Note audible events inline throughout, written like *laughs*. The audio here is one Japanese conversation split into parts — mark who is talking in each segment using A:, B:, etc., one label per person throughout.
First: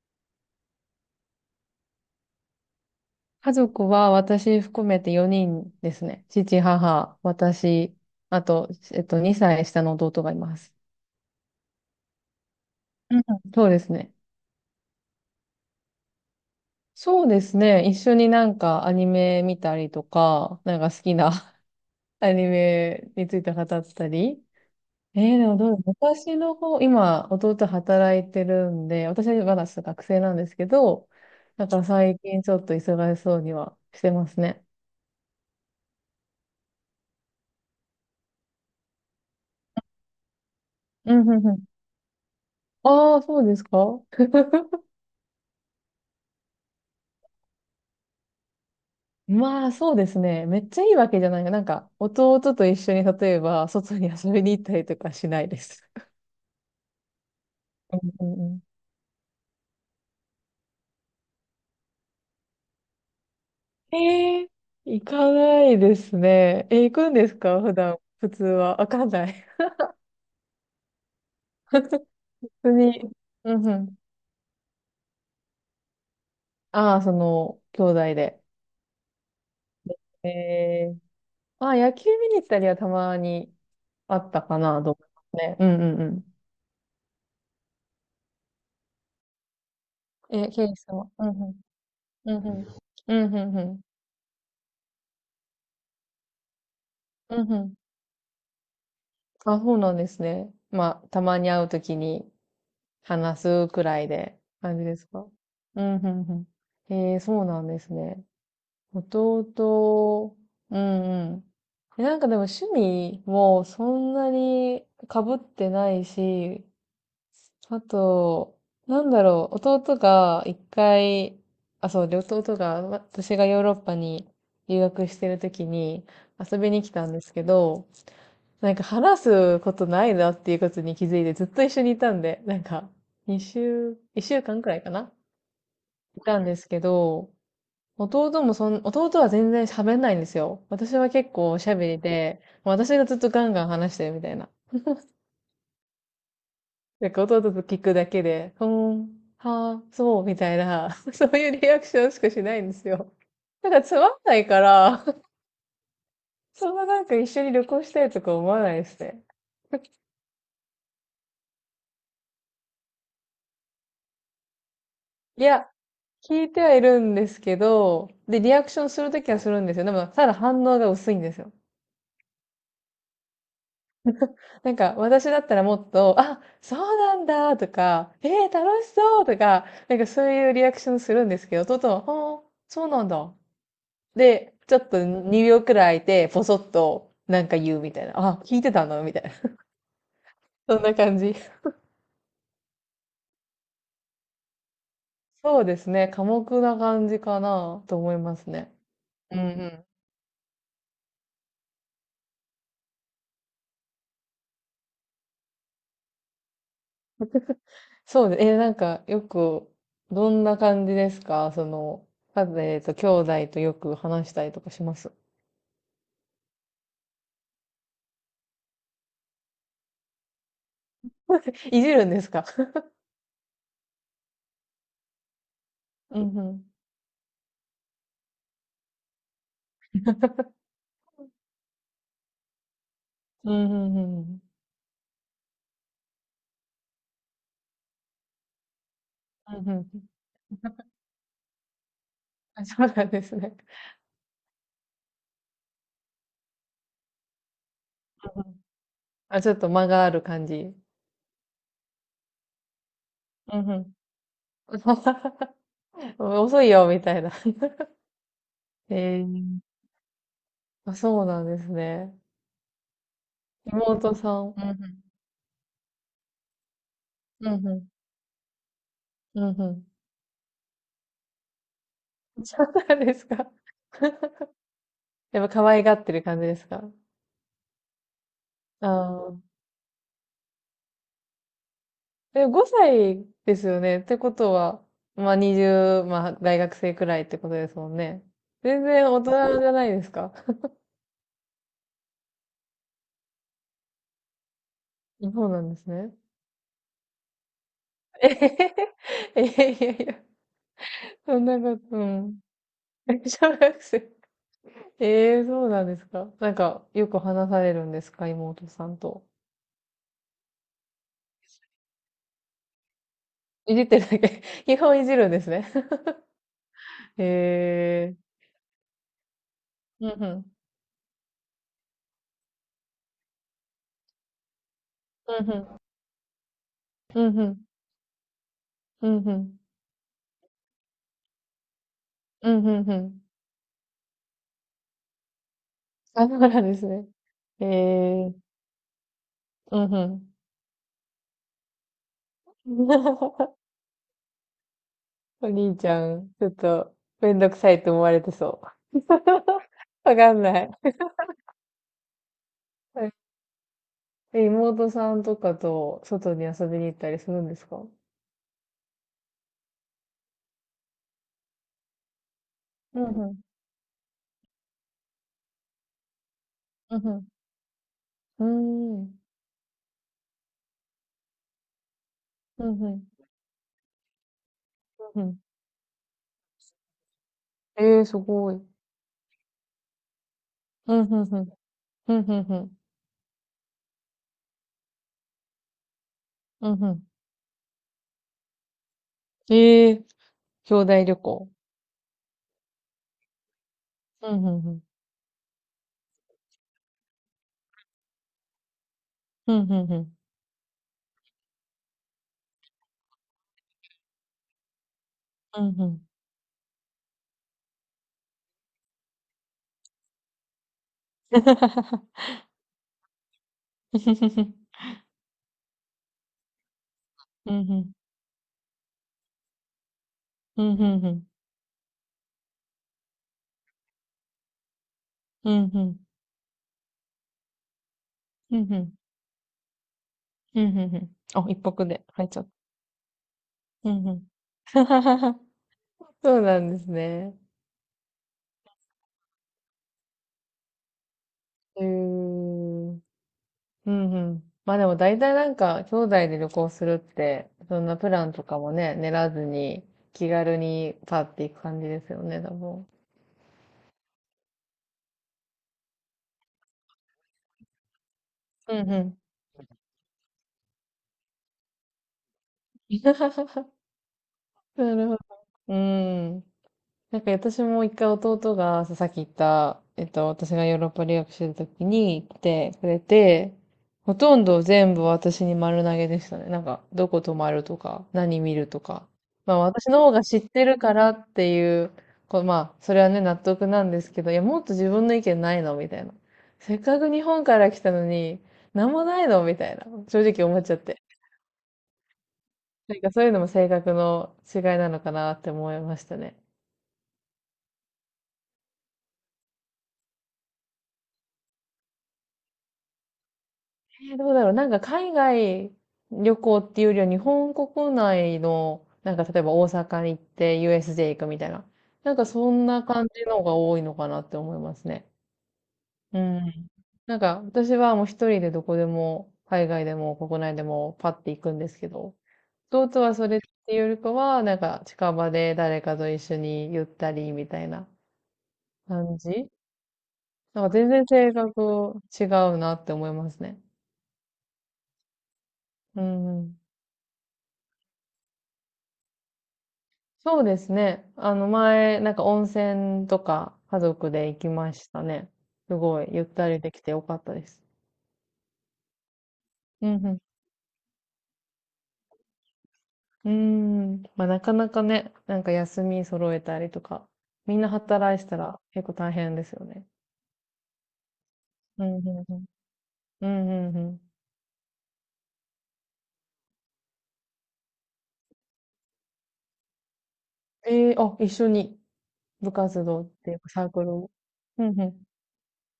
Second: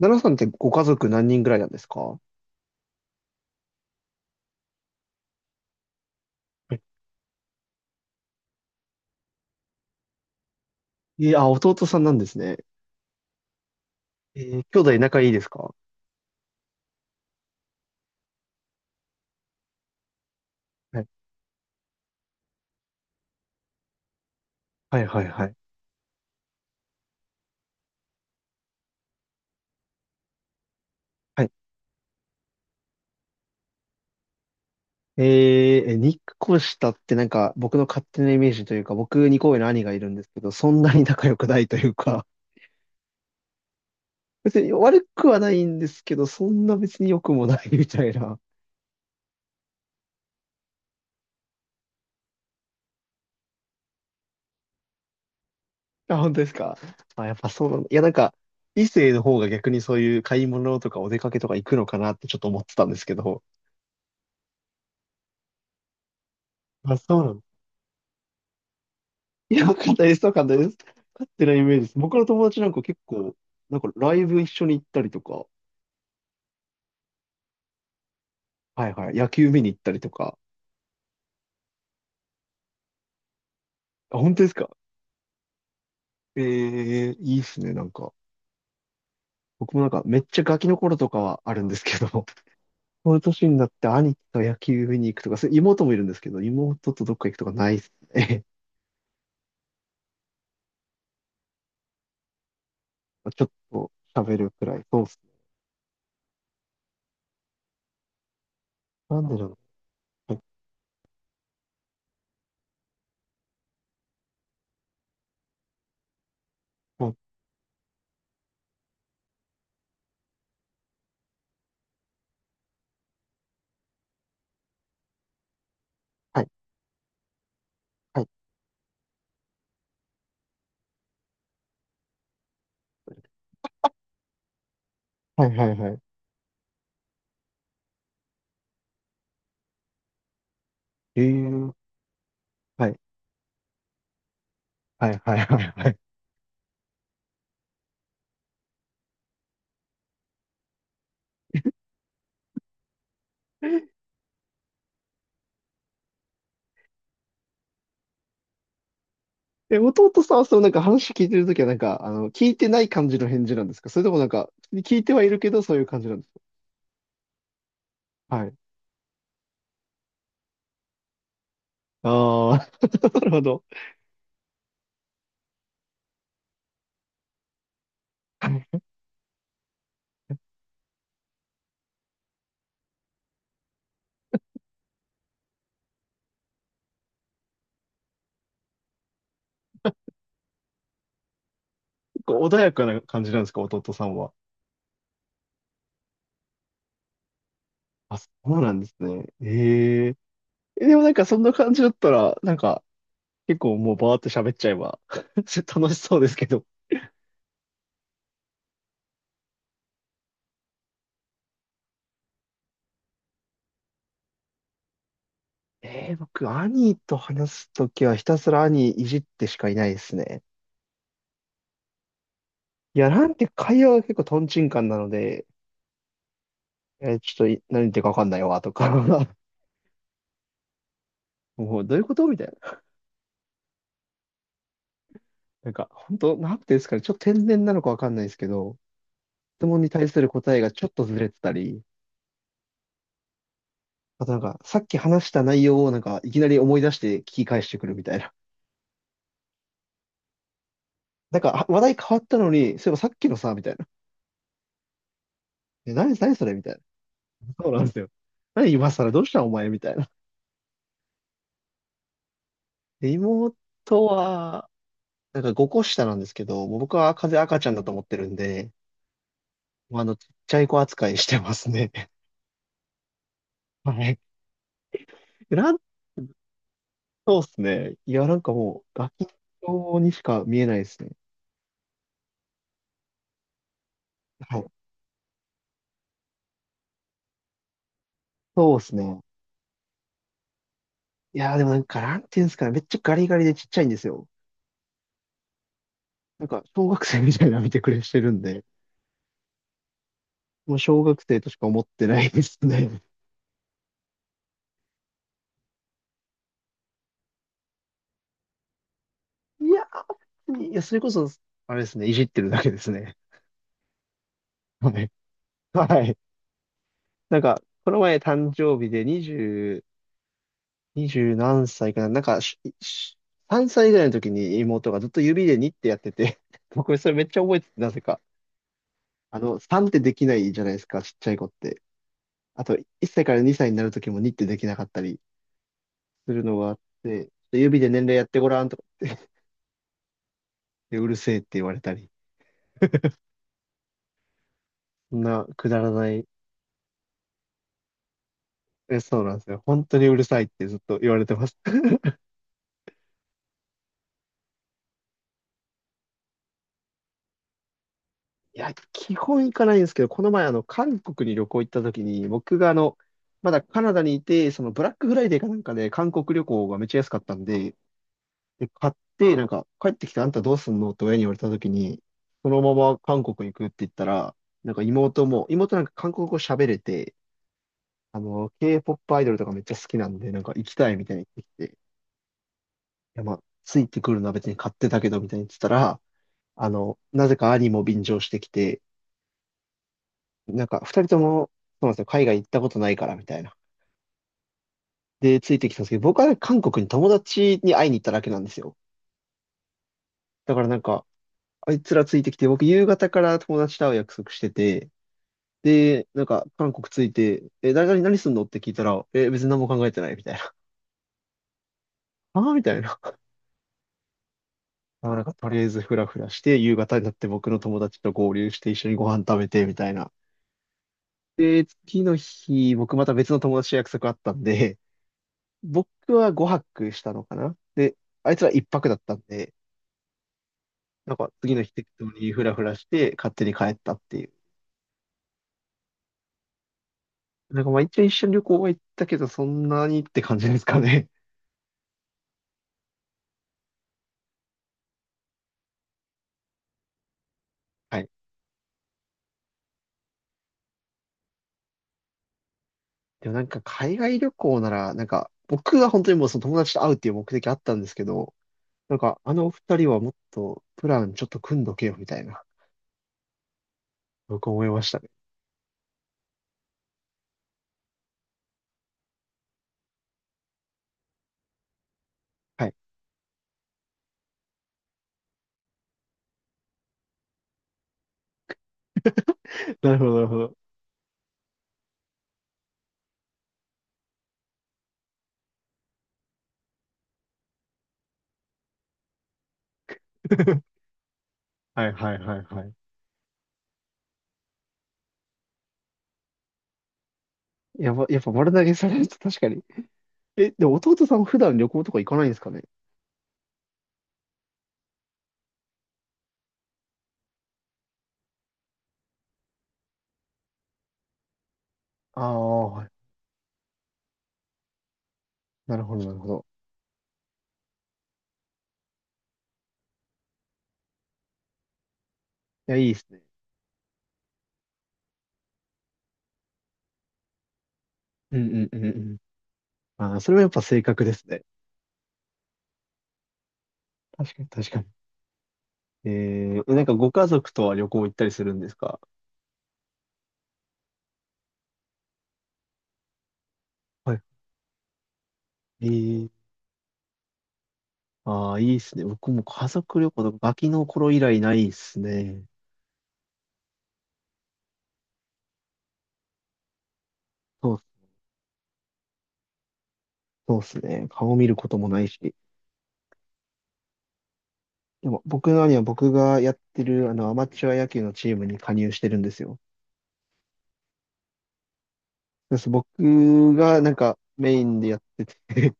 A: 奈良さんってご家族何人ぐらいなんですか？は
B: 家族は私含めて4人ですね。父、
A: い。
B: 母、私、あと、2歳下の弟がいます。
A: いや、弟さんなんですね。
B: うん、そうですね。
A: 兄弟仲いいですか？
B: そうですね。一緒になんかアニメ見たりとか、なんか
A: は
B: 好
A: い
B: きな *laughs* アニメについて語ったり。
A: はい
B: え
A: はい
B: ー、
A: は
B: で
A: い。
B: もどうだ私の方、今、弟働いてるんで、私はまだ学生なんですけど、
A: はい。
B: だから最近ちょっと忙しそうにはしてますね。
A: 日光下ってなんか僕の勝手なイメージというか、僕2個上の兄がいるんですけど、そんなに
B: う
A: 仲
B: ん
A: 良
B: う
A: く
B: んう
A: な
B: ん。
A: いというか、
B: ああ、そうですか。
A: *laughs* 別に悪くはないんですけど、そんな別に良くもないみたいな。
B: まあ、そうですね。めっちゃいいわけじゃないが、なんか、弟と一緒に、例えば、外に遊びに行ったりとかしないです。
A: あ、本当ですか？あ、やっぱそうなんだ。
B: *laughs*
A: いや、なん
B: う
A: か、
B: んう
A: 異性の方が逆にそういう買い物とかお出かけとか行くのかなってちょっと思ってたんですけど。
B: ん、えー、行かないですね。えー、行
A: まあ
B: くん
A: そう
B: で
A: な
B: す
A: んだ。
B: か普段、普通は。わかんない。
A: いや、簡単です。簡単です。勝ってないイ
B: *laughs*
A: メージです。
B: 普
A: 僕の友達なん
B: 通
A: か結
B: に。
A: 構、
B: うんう
A: なんか
B: ん。
A: ライブ一緒に行ったりとか、
B: ああ、その、兄弟で。
A: はいはい、野球見に行ったりとか。
B: えー、ああ、野球見に行ったりはたまにあ
A: あ、
B: っ
A: 本
B: た
A: 当です
B: か
A: か？
B: な、と思いますね。うんうんうん。
A: ええ、いいっすね、なんか。僕もなんかめっちゃ
B: えー、
A: ガ
B: ケ
A: キの
B: イさ
A: 頃
B: ん
A: と
B: は。
A: か
B: うんう
A: はあ
B: ん。
A: るんですけど、*laughs*
B: うんうん。
A: この
B: うんう
A: 年に
B: んう
A: なっ
B: ん。
A: て兄貴と野球見に行くとか、それ妹もいるんですけど、妹とどっか行くと
B: う
A: か
B: んう
A: な
B: ん、
A: いっすね。
B: あ、そうなんですね。まあ、たまに会うときに
A: *laughs* まあ
B: 話
A: ちょっ
B: すく
A: と
B: らい
A: 喋
B: で
A: るくら
B: 感
A: い。
B: じで
A: そうっ
B: す
A: す
B: か。
A: ね。
B: うん、うん、うん。えー、そうなんですね。
A: なんでだろう。
B: 弟、うんうん。え、なんかでも趣味もそんなに被ってないし、あと、なんだろう、弟が一回、あ、そうで、弟が、私がヨーロッパに留学してるときに
A: はい、
B: 遊びに来たんですけど、
A: はい、
B: なんか話すことないなっていうことに気づいてずっと一緒にいたんで、なんか、一週間くらいかな
A: はい、はい、はい、はい。
B: いたんですけど、弟は全然喋んないんですよ。私は
A: え
B: 結構喋
A: え、
B: りで、もう
A: は
B: 私
A: い、
B: がずっとガンガン話してるみたいな。
A: はい、はい、はい。は
B: なんか弟と聞くだけで、うーん、はあ、そう、みたいな、*laughs* そういうリアクションしかしないんですよ。なんか
A: い。
B: つまんないから、*laughs* そんななんか一緒に旅行したいとか思わないですね。
A: え、弟さんはそのなんか話聞いてるときはなんか、聞いてない感じの返事なんですか？それともなんか、聞いてはいる
B: い
A: けど
B: や、
A: そういう感じなんです
B: 聞いてはいるんですけど、
A: か？
B: で、
A: は
B: リ
A: い。
B: アクションするときはするんですよ。でも、ただ反応が薄いんですよ。
A: ああ、*laughs* なるほど。
B: なんか、私だったらもっと、あ、そうなんだとか、えー、楽しそうとか、なんかそういうリアクションするんですけど、トトは、はあー、そうなんだ。で、ちょっと2秒くらい空いて、ポソッとなんか言うみたいな。あ、聞いてたのみたいな。*laughs* そんな感じ。
A: 結構穏やかな感じなんですか、弟さんは。
B: そうですね。寡黙な感じかなと思
A: あ、
B: い
A: そ
B: ます
A: うな
B: ね。
A: んですね。
B: うんうん。
A: ええ。え、でもなんかそんな感じだったら、なんか、結構もうバーって喋っちゃえば *laughs* 楽しそうですけど。
B: そうで、えなんかよく、どんな感じですかその、兄弟とよく話したりとかします。
A: ええ、僕、兄と話すときはひたすら兄いじってしかいないですね。
B: *laughs* いじるんですか。 *laughs*
A: いや、なんて会話が結構トンチンカンなので、
B: うんうん。
A: えーちょっとい何言ってるかわかんないわ、とか *laughs* もうどういうことみたいな。
B: うんうんうんうん。
A: なんか、本当なんていうんですかね、ちょっと天然なのかわかんないですけど、
B: うん
A: 質
B: うん
A: 問に
B: うん。
A: 対する答えがちょっとずれてたり、
B: あ、そうなんですね。
A: あとなんか、さっき話した内容をなんか、いきなり思い出して聞き返してくるみたいな。
B: うんうん、あ、ちょっと間がある感じ。
A: なんか、あ、話題変わったのに、そういえばさっきのさ、
B: う
A: みた
B: んう
A: いな。
B: ん。
A: え、何、
B: *laughs*
A: 何それみ
B: 遅い
A: たいな。
B: よ、みたいな。*laughs*
A: そうなんですよ。何今更どう
B: え
A: したお前
B: え、
A: みたいな。
B: あ、そうなんですね。
A: で、妹
B: 妹さん。うん
A: は、なんか5個下なんですけど、もう僕は風
B: うん。う
A: 赤
B: ん
A: ちゃ
B: う
A: んだ
B: ん。
A: と思ってるんで、
B: うんうん。
A: もうちっちゃい子扱いしてますね。
B: *laughs* そうなんですか。
A: *laughs* はい。
B: *laughs* やっぱ
A: な
B: 可
A: ん
B: 愛がってる感じですか。
A: そうですね。いや、なんかも
B: あ
A: う、ガキ
B: あー。
A: 用にしか見えないですね。
B: え、5歳ですよね。ってこと
A: はい。
B: は、まあ20、まあ大学生くらいってことですもんね。
A: そう
B: 全
A: です
B: 然
A: ね。
B: 大人じゃないですか。
A: いや、でもなんか、なんていうんですかね。めっちゃガリガリでちっちゃいんですよ。
B: そうなんですね。
A: なんか、小学生みたいな見てくれして
B: え
A: るん
B: へ
A: で、
B: へへ。いやいやいや、
A: もう小学
B: そ
A: 生
B: ん
A: とし
B: な
A: か
B: こ
A: 思
B: と、
A: っ
B: う
A: てない
B: ん。
A: ですね。
B: *laughs* 小学生。ええ、そうなんですか。なんか、よく話されるんですか、妹さんと。
A: いやー、いや、それこそ、あれですね。いじってるだけですね。
B: いじってるだけ。*laughs* 基本
A: は
B: い
A: い。
B: じるんですね。
A: はい。なんか、この
B: *laughs* ええ、
A: 前誕生日で
B: うんうん。
A: 20、20何歳かな。なんか、3歳ぐらいの時に妹がずっと
B: う
A: 指
B: んう
A: でに
B: ん。
A: ってやってて、僕それ
B: う
A: めっち
B: ん
A: ゃ
B: う
A: 覚え
B: ん。
A: てて、なぜか。
B: うんうん。
A: 3ってできないじゃないですか、ちっちゃい子って。
B: うん
A: あ
B: う
A: と、
B: んう
A: 1
B: ん。
A: 歳から2歳になるときも2ってできなかったり
B: あ、
A: す
B: そう
A: るの
B: な
A: があ
B: ん
A: っ
B: ですね。
A: て、ちょっと
B: え
A: 指で年齢やっ
B: え、
A: てごらんとか言って、
B: うんうん。
A: でうるせえって言われたり。
B: *laughs*
A: そんな
B: お
A: く
B: 兄
A: だ
B: ち
A: ら
B: ゃ
A: ない。
B: ん、ちょっと、めんどくさいと思われてそう。
A: え、
B: *laughs*
A: そうなんですよ。本当にう
B: わ
A: る
B: か
A: さ
B: ん
A: いっ
B: な
A: て
B: い。
A: ずっと言われてます。*laughs*
B: *laughs* え、妹さんとかと外に遊びに行ったりするんですか。
A: いや、基本行かないんですけど、この前、韓国に旅行行った時に、僕が
B: うんうん。
A: まだカナダにいて、そのブラックフライデーかなんかで韓国旅行がめっちゃ
B: うん
A: 安
B: う
A: かっ
B: ん。
A: たんで、
B: うー
A: で、買っ
B: ん。
A: て、なんか、帰ってきてあんたどうすんのって親に言われたときに、その
B: う
A: ま
B: んう
A: ま
B: ん。
A: 韓国行くって言ったら、なんか
B: うんう
A: 妹
B: ん。
A: も、妹なんか韓国語喋れて、
B: えー、すごい。
A: K-POP アイドルとかめっちゃ好きなんで、なんか行きた
B: う
A: い
B: ん
A: みたい
B: うん
A: に
B: う
A: 言っ
B: ん。
A: てきて、い
B: うんうんうん。
A: や、まあ、ついてくるのは別に買ってたけど、みたいに言ってたら、
B: うんうん。
A: なぜか兄も便乗してきて、
B: えー、
A: なん
B: 兄
A: か、二
B: 弟
A: 人
B: 旅
A: と
B: 行。
A: も、そうなんですよ、海外行ったことないから、みたいな。
B: うんうんうん。
A: で、ついてきたんですけど、僕は韓国に友達に会いに行っただけなんですよ。
B: うんうんうん。
A: だからなんか、あいつらついてきて、僕夕方から友達と会う約束してて、
B: うんうん。
A: で、なんか、韓国着いて、え、誰々何すんのって聞いたら、え、別に何も考えてないみたいな。*laughs* ああ、みたいな。*laughs*
B: *laughs*
A: あ、なんか、とりあえずフラフラして、夕方になって僕
B: う
A: の
B: んう
A: 友
B: ん。
A: 達と合流して、一緒にご飯食べて、みたいな。
B: うんうんうん。
A: で、次の日、僕また別の友達と約束あったんで、
B: うんう
A: 僕
B: ん。
A: は5泊したのかな、で、あいつら
B: う
A: 一
B: んう
A: 泊
B: ん。
A: だったんで、
B: うんうんう
A: なん
B: ん。
A: か、
B: あ、
A: 次
B: 一
A: の日
B: 泊
A: 適当
B: で入っ
A: に
B: ちゃ
A: フ
B: った。
A: ラフラして、勝手に帰っ
B: う
A: たっ
B: んう
A: てい
B: ん。
A: う。
B: *laughs* そうなんですね。
A: なんか、まあ一応一緒に旅行は行ったけど、そんなにって感じですかね。
B: うーん。うんうん。まあでも大体なんか、兄弟で旅行するって、そん
A: *laughs*
B: な
A: はい。
B: プランとかもね、練らずに、気軽にパッて行く感じですよね、多分。
A: でもなんか海外旅行なら、なんか僕は本当にもうその友達と会うっていう目的あったんですけど、
B: うん
A: な
B: う
A: ん
B: ん。
A: かお二人はもっとプランちょっと組んどけよみたいな、僕思いまし
B: な
A: たね。
B: るほど。うーん。なんか私も一回弟がさっき言った、私がヨーロッパ留学してる時に来
A: は
B: て
A: い。
B: くれて、ほとんど全部私に丸投げでしたね。なんか、どこ泊まるとか、何見るとか。まあ私
A: なる
B: の
A: ほ
B: 方
A: ど、な
B: が
A: るほ
B: 知っ
A: ど。
B: てるからっていう、こう、まあ、それはね、納得なんですけど、いや、もっと自分の意見ないのみたいな。せっかく日本から来たのに、なんもないのみたいな。正直思っちゃっ
A: *laughs*
B: て。
A: はいはいはいはい。
B: なんかそういうのも性格の違いなのかなって思いましたね。
A: やば、やっぱ丸投げされると確かに。え、でも弟さん普段旅行とか行かないんですかね？
B: えどうだろう。なんか海外旅行っていうよりは日本国内の、なんか例えば大阪に行って USJ 行くみたいな。なん
A: あ
B: かそん
A: あ、
B: な
A: はい。
B: 感じのが多いのかなって思いますね。
A: なるほど、なる
B: う
A: ほど。
B: ん。なんか私はもう一人でどこでも、海外でも国内でもパッて行くんですけど、
A: いや、いいで
B: 弟
A: す
B: は
A: ね。
B: それっていうよりかは、なんか近場で誰かと一緒にゆったりみたいな
A: うんうんうんう
B: 感
A: ん。
B: じ。
A: ああ、それはやっぱ
B: なんか
A: 性
B: 全
A: 格
B: 然
A: です
B: 性
A: ね。
B: 格違うなって思いますね。
A: 確かに確かに。
B: う
A: え
B: ん。
A: なんかご家族とは旅行行ったりするんですか？
B: そうですね。あの前、なんか温泉とか家族
A: はい。
B: で行きましたね。す
A: え
B: ごい、ゆっ
A: ー、
B: たりできてよかったです。
A: ああ、いいっすね。僕も家
B: う
A: 族旅
B: ん
A: 行とかガキの頃以来ないっすね。
B: うん。うーん。まあなかなかね、なんか休み揃えたりとか、みんな
A: そう、
B: 働いてたら結構大変ですよね。
A: そうっすね。顔見ること
B: う
A: も
B: ん
A: な
B: う
A: い
B: ん
A: し。
B: うん。うんうんうん。
A: でも僕の兄は僕がやってるあのアマチュア野球のチームに加入してるんですよ。
B: ええ、あ、一緒に部
A: そうそう、
B: 活動っていうか
A: 僕
B: サー
A: が
B: ク
A: な
B: ル
A: ん
B: を。
A: かメイ
B: うん
A: ンで
B: う
A: やってて *laughs*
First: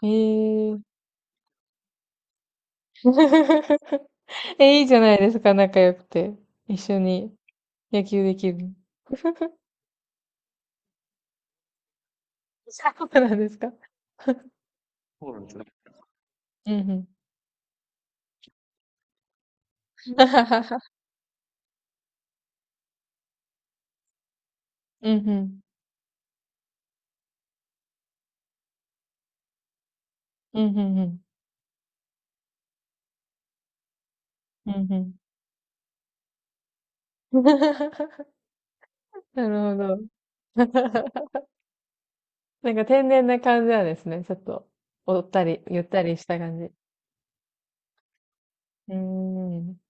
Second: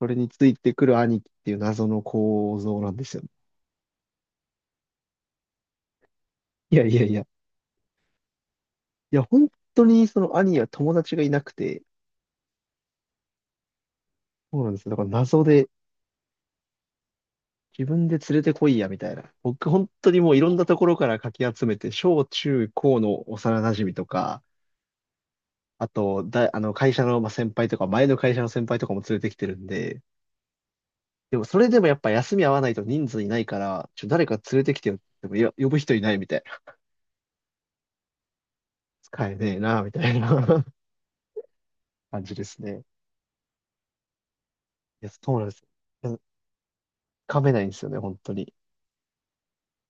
A: そ
B: ん。
A: れについ
B: え
A: て
B: え。
A: くる兄貴っていう謎の構造なんですよ。
B: *laughs* え、いいじゃないですか、仲良くて。
A: い
B: 一
A: やい
B: 緒
A: やいや。い
B: に野球できる。
A: や、本当にその兄は友達がいなくて、
B: *laughs* そうなんですか。
A: そうなんですよ。だから謎で
B: うんうん。
A: 自分で連れてこいや、みたいな。僕、本当にもういろんなとこ
B: *laughs*
A: ろからかき集めて、小中高の幼馴染とか、
B: うんうん。
A: あと、だ、あの、会社のまあ先輩とか、前の会社の先輩とかも連れてきてるんで、
B: うんうんうん。
A: でも、それでもやっぱ休み合わないと人数いないから、誰か連れ
B: う
A: て
B: ん
A: きてよ
B: う
A: っ
B: ん。
A: ても、いや、呼ぶ人いないみたいな。
B: *laughs*
A: 使え
B: な
A: ねえ
B: るほ
A: な、み
B: ど。
A: たいな
B: *laughs*
A: *laughs* 感じです
B: なん
A: ね。
B: か天然な感じなんですね。ちょっと、
A: いや、
B: おっ
A: そう
B: た
A: なんです
B: り、
A: よ。
B: ゆった
A: い
B: り
A: や、
B: した感じ。う
A: かめないんですよね、本当に。
B: ーん。